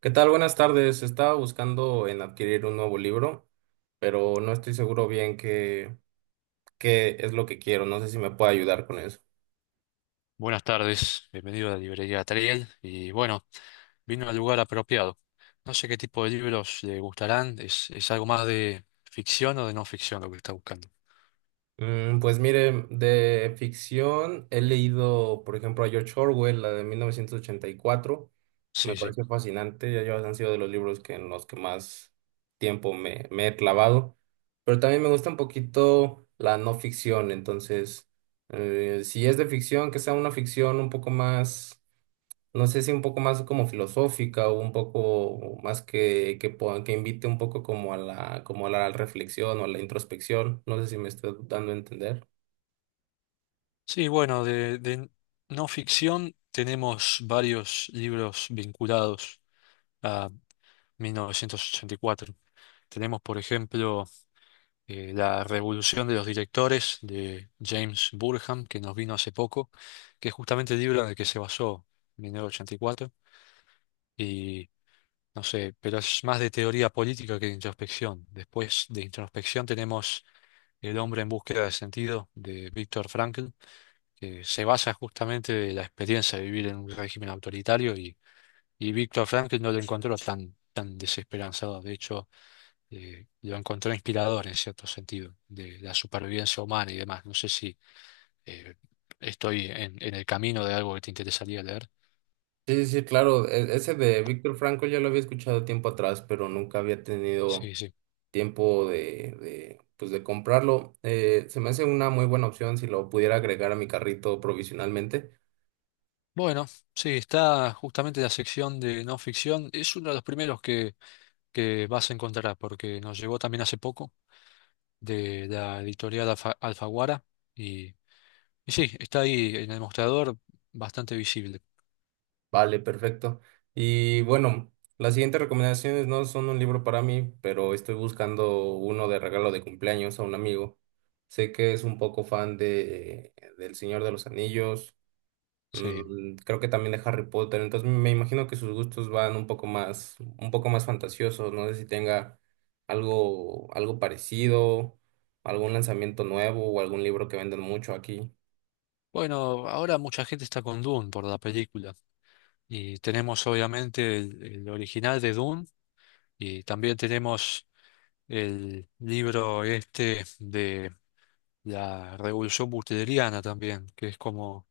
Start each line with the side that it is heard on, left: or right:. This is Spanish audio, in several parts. right: ¿Qué tal? Buenas tardes. Estaba buscando en adquirir un nuevo libro, pero no estoy seguro bien qué es lo que quiero. No sé si me puede ayudar con eso.
left: Buenas tardes, bienvenido a la librería Triel y bueno, vino al lugar apropiado. No sé qué tipo de libros le gustarán, es algo más de ficción o de no ficción lo que está buscando.
right: Pues mire, de ficción he leído, por ejemplo, a George Orwell, la de 1984. Me
left: Sí, sí,
right: pareció fascinante. Han sido de los libros que en los que más tiempo me he clavado. Pero también me gusta un poquito la no ficción. Entonces, si es de ficción, que sea una ficción un poco más, no sé, si un poco más como filosófica o un poco más que invite un poco como a como a la reflexión o a la introspección. No sé si me estoy dando a entender.
left: sí. Bueno, de no ficción tenemos varios libros vinculados a 1984. Tenemos, por ejemplo, La Revolución de los Directores de James Burham, que nos vino hace poco, que es justamente el libro en el que se basó 1984. Y cuatro. No sé, pero es más de teoría política que de introspección. Después de introspección tenemos El hombre en búsqueda de sentido de Víctor Frankl, que se basa justamente de la experiencia de vivir en un régimen autoritario y Víctor Frankl no lo encontró tan desesperanzado. De hecho, lo encontró inspirador en cierto sentido, de la supervivencia humana y demás. No sé si eh, estoy en el camino de algo que te interesaría leer.
right: Sí, sí, sí, claro. Ese de Víctor Franco ya lo había escuchado tiempo atrás, pero nunca había tenido
left: Sí, sí.
right: tiempo pues de comprarlo. Se me hace una muy buena opción si lo pudiera agregar a mi carrito provisionalmente.
left: Bueno, sí, está justamente la sección de no ficción. Es uno de los primeros que vas a encontrar, porque nos llegó también hace poco de la editorial Alfaguara. Y, y sí, está ahí en el mostrador bastante visible.
right: Vale, perfecto. Y bueno, las siguientes recomendaciones no son un libro para mí, pero estoy buscando uno de regalo de cumpleaños a un amigo. Sé que es un poco fan de del Señor de los Anillos,
left: Sí.
right: mm, creo que también de Harry Potter, entonces me imagino que sus gustos van un poco más fantasiosos. No sé si tenga algo, algo parecido, algún lanzamiento nuevo o algún libro que vendan mucho aquí.
left: Bueno, ahora mucha gente está con Dune por la película. Y tenemos obviamente el original de Dune y también tenemos el libro este la revolución butleriana también, que es como,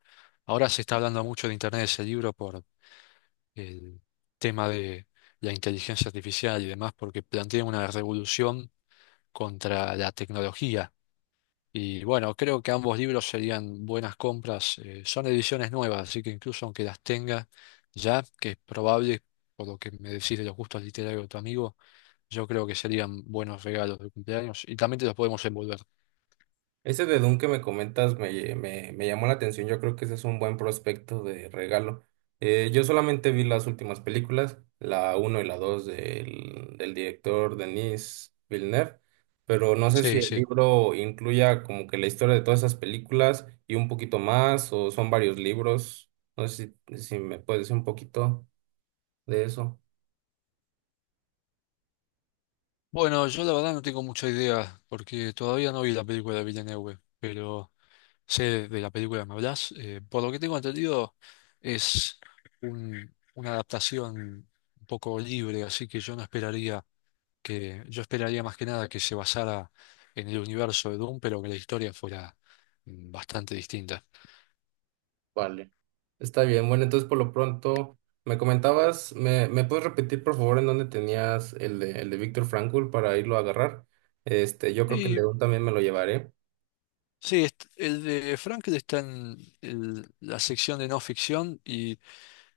left: ahora se está hablando mucho de Internet de ese libro por el tema de la inteligencia artificial y demás, porque plantea una revolución contra la tecnología. Y bueno, creo que ambos libros serían buenas compras. Son ediciones nuevas, así que incluso aunque las tenga ya, que es probable, por lo que me decís de los gustos literarios de tu amigo, yo creo que serían buenos regalos de cumpleaños y también te los podemos envolver.
right: Ese de Doom que me comentas me llamó la atención. Yo creo que ese es un buen prospecto de regalo. Yo solamente vi las últimas películas, la uno y la 2 del director Denis Villeneuve, pero no sé si
left: Sí,
right: el
left: sí.
right: libro incluya como que la historia de todas esas películas y un poquito más, o son varios libros. No sé si me puedes decir un poquito de eso.
left: Bueno, yo la verdad no tengo mucha idea, porque todavía no vi la película de Villeneuve, pero sé de la película, que ¿me hablas? Por lo que tengo entendido, es una adaptación un poco libre, así que yo no esperaría que, yo esperaría más que nada que se basara en el universo de Doom, pero que la historia fuera bastante distinta.
right: Vale, está bien. Bueno, entonces por lo pronto, me comentabas, me puedes repetir por favor en dónde tenías el el de Víctor Frankl para irlo a agarrar? Este, yo creo que el de
left: Y
right: Dune también me lo llevaré.
left: sí, el de Frankel está en la sección de no ficción y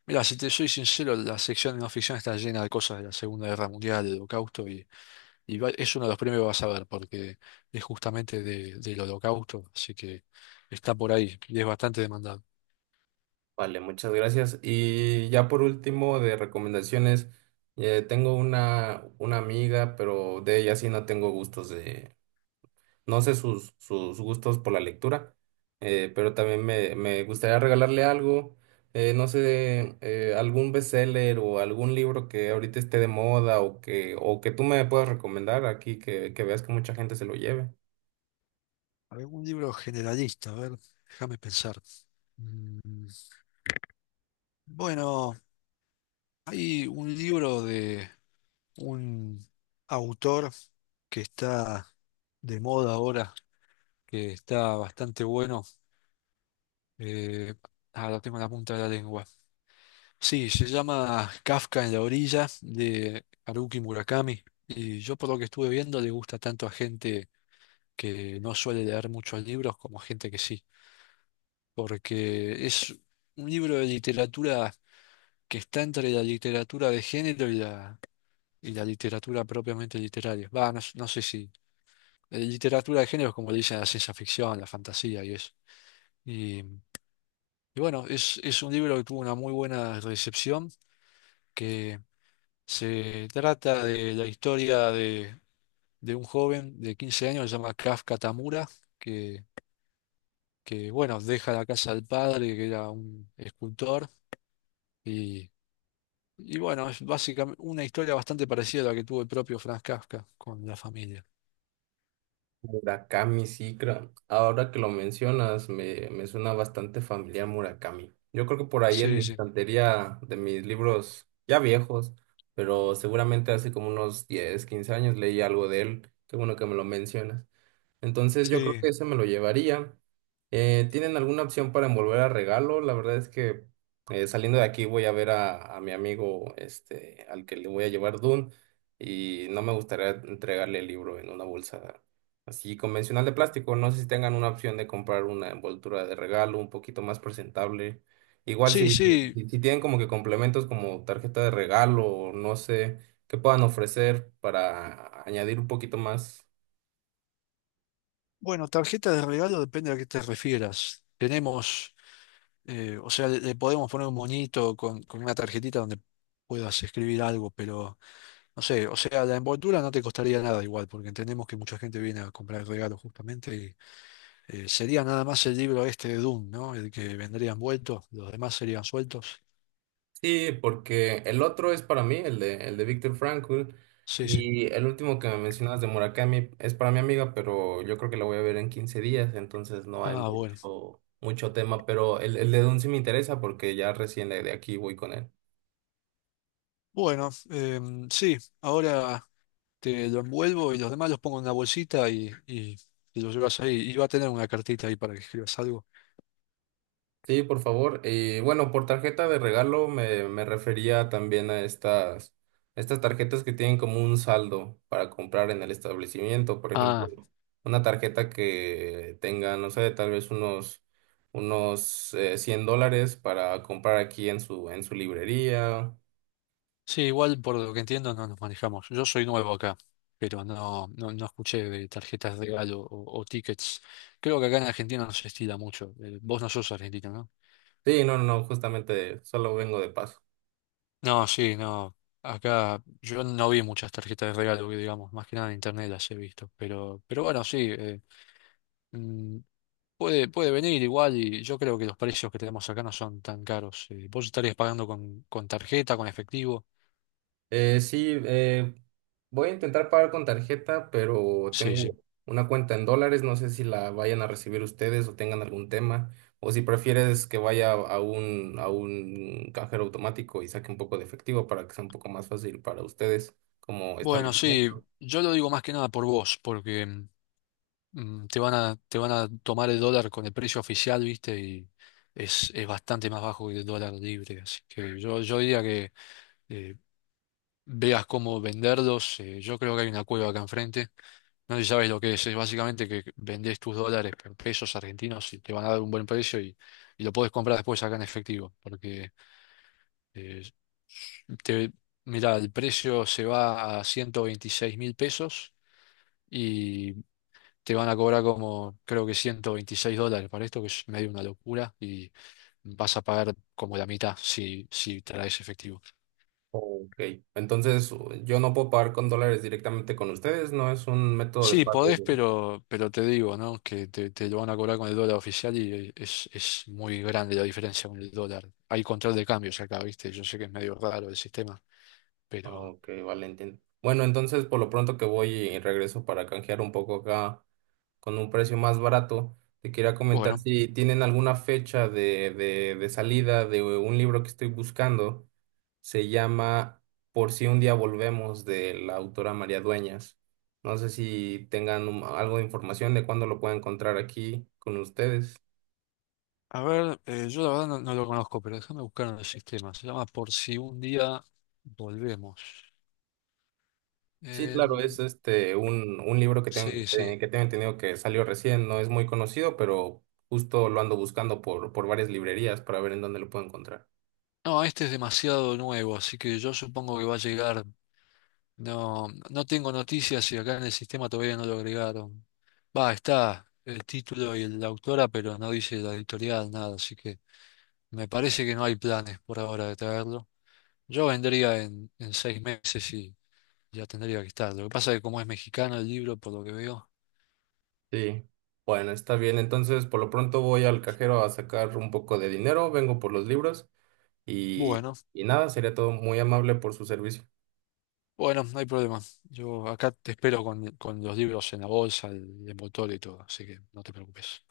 left: mira, si te soy sincero, la sección de no ficción está llena de cosas de la Segunda Guerra Mundial, del Holocausto, y, es uno de los premios que vas a ver, porque es justamente del Holocausto, así que está por ahí y es bastante demandado.
right: Vale, muchas gracias. Y ya por último, de recomendaciones, tengo una amiga, pero de ella sí no tengo gustos. No sé sus gustos por la lectura, pero también me gustaría regalarle algo, no sé, algún bestseller o algún libro que ahorita esté de moda o que tú me puedas recomendar aquí, que veas que mucha gente se lo lleve.
left: ¿Algún libro generalista? A ver, déjame pensar. Mm, Bueno, hay un libro de un autor que está de moda ahora, que está bastante bueno. Eh, ah, lo tengo en la punta de la lengua. Sí, se llama Kafka en la orilla de Haruki Murakami. Y yo por lo que estuve viendo le gusta tanto a gente que no suele leer muchos libros como a gente que sí, porque es un libro de literatura que está entre la literatura de género y y la literatura propiamente literaria. Va, no, no sé si literatura de género es como le dicen a la ciencia ficción, la fantasía y eso. Y, y bueno, es un libro que tuvo una muy buena recepción, que se trata de la historia de un joven de 15 años, se llama Kafka Tamura, que, que, bueno, deja la casa del padre, que era un escultor, y, y bueno, es básicamente una historia bastante parecida a la que tuvo el propio Franz Kafka con la familia.
right: Murakami, sí, creo. Ahora que lo mencionas, me suena bastante familiar Murakami. Yo creo que por ahí en
left: Sí,
right: mi
left: sí,
right: estantería de mis libros ya viejos, pero seguramente hace como unos 10 o 15 años leí algo de él. Qué bueno que me lo mencionas. Entonces yo creo
left: sí,
right: que ese me lo llevaría. ¿Tienen alguna opción para envolver a regalo? La verdad es que, saliendo de aquí voy a ver a mi amigo este, al que le voy a llevar Dune, y no me gustaría entregarle el libro en una bolsa así convencional de plástico. No sé si tengan una opción de comprar una envoltura de regalo un poquito más presentable. Igual
left: sí,
right: si,
left: sí.
right: si si tienen como que complementos como tarjeta de regalo o no sé, qué puedan ofrecer para añadir un poquito más.
left: Bueno, tarjeta de regalo depende a qué te refieras. Tenemos, o sea, le podemos poner un moñito con una tarjetita donde puedas escribir algo, pero... No sé, o sea, la envoltura no te costaría nada igual, porque entendemos que mucha gente viene a comprar regalos justamente y sería nada más el libro este de Doom, ¿no? El que vendría envuelto, los demás serían sueltos.
right: Sí, porque el otro es para mí, el el de Viktor Frankl,
left: Sí, sí.
right: y el último que me mencionabas de Murakami es para mi amiga, pero yo creo que la voy a ver en 15 días, entonces no hay
left: Ah, bueno.
right: mucho, mucho tema, pero el de Dune sí me interesa porque ya recién de aquí voy con él.
left: Bueno, sí, ahora te lo envuelvo y los demás los pongo en una bolsita y te lo llevas ahí. Y va a tener una cartita ahí para que escribas algo.
right: Sí, por favor. Y bueno, por tarjeta de regalo me refería también a estas, estas tarjetas que tienen como un saldo para comprar en el establecimiento. Por ejemplo,
left: Ah,
right: una tarjeta que tenga, no sé, tal vez unos, unos $100 para comprar aquí en su librería.
left: sí, igual por lo que entiendo no nos manejamos. Yo soy nuevo acá, pero no, no escuché de tarjetas de regalo o tickets. Creo que acá en Argentina no se estila mucho. Vos no sos argentino, ¿no?
right: Sí, no, no, no, justamente solo vengo de paso.
left: No, sí, no. Acá yo no vi muchas tarjetas de regalo, que digamos, más que nada en internet las he visto. Pero bueno, sí, mm, puede, puede venir igual y yo creo que los precios que tenemos acá no son tan caros. Vos estarías pagando con tarjeta, con efectivo.
right: Sí, voy a intentar pagar con tarjeta, pero
left: Sí,
right: tengo
left: sí.
right: una cuenta en dólares. No sé si la vayan a recibir ustedes o tengan algún tema, o si prefieres que vaya a un cajero automático y saque un poco de efectivo para que sea un poco más fácil para ustedes como
left: Bueno, sí,
right: establecimiento.
left: yo lo digo más que nada por vos, porque te van a, te van a tomar el dólar con el precio oficial, ¿viste? Y es bastante más bajo que el dólar libre. Así que yo diría que eh, veas cómo venderlos. Yo creo que hay una cueva acá enfrente. No sé si sabes lo que es. Es básicamente que vendés tus dólares por pesos argentinos y te van a dar un buen precio y lo podés comprar después acá en efectivo. Porque eh, te, mira, el precio se va a 126 mil pesos. Te van a cobrar como, creo que 126 dólares para esto, que es medio una locura, y vas a pagar como la mitad si, si traes efectivo.
right: Ok, entonces yo no puedo pagar con dólares directamente con ustedes, no es un método de
left: Sí,
right: pago.
left: podés, pero te digo, ¿no? Que te lo van a cobrar con el dólar oficial y es muy grande la diferencia con el dólar. Hay control de cambios acá, ¿viste? Yo sé que es medio raro el sistema, pero
right: Ok, vale, entiendo. Bueno, entonces por lo pronto que voy y regreso para canjear un poco acá con un precio más barato, te quería comentar
left: bueno.
right: si tienen alguna fecha de salida de un libro que estoy buscando. Se llama Por si un día volvemos de la autora María Dueñas. No sé si tengan algo de información de cuándo lo puedo encontrar aquí con ustedes.
left: A ver, yo la verdad no, no lo conozco, pero déjame buscar en el sistema. Se llama Por si un día volvemos.
right: Sí, claro, es
left: Em,
right: este un libro
left: sí, sí.
right: que tengo entendido que salió recién, no es muy conocido, pero justo lo ando buscando por varias librerías para ver en dónde lo puedo encontrar.
left: No, este es demasiado nuevo, así que yo supongo que va a llegar. No, no tengo noticias y acá en el sistema todavía no lo agregaron. Va, está el título y la autora, pero no dice la editorial, nada, así que me parece que no hay planes por ahora de traerlo. Yo vendría en 6 meses y ya tendría que estar. Lo que pasa es que como es mexicano el libro, por lo que veo.
right: Sí. Bueno, está bien. Entonces, por lo pronto voy al cajero a sacar un poco de dinero, vengo por los libros y,
left: Bueno,
right: y nada, sería todo muy amable por su servicio.
left: bueno, no hay problema. Yo acá te espero con los libros en la bolsa, el envoltorio y todo, así que no te preocupes.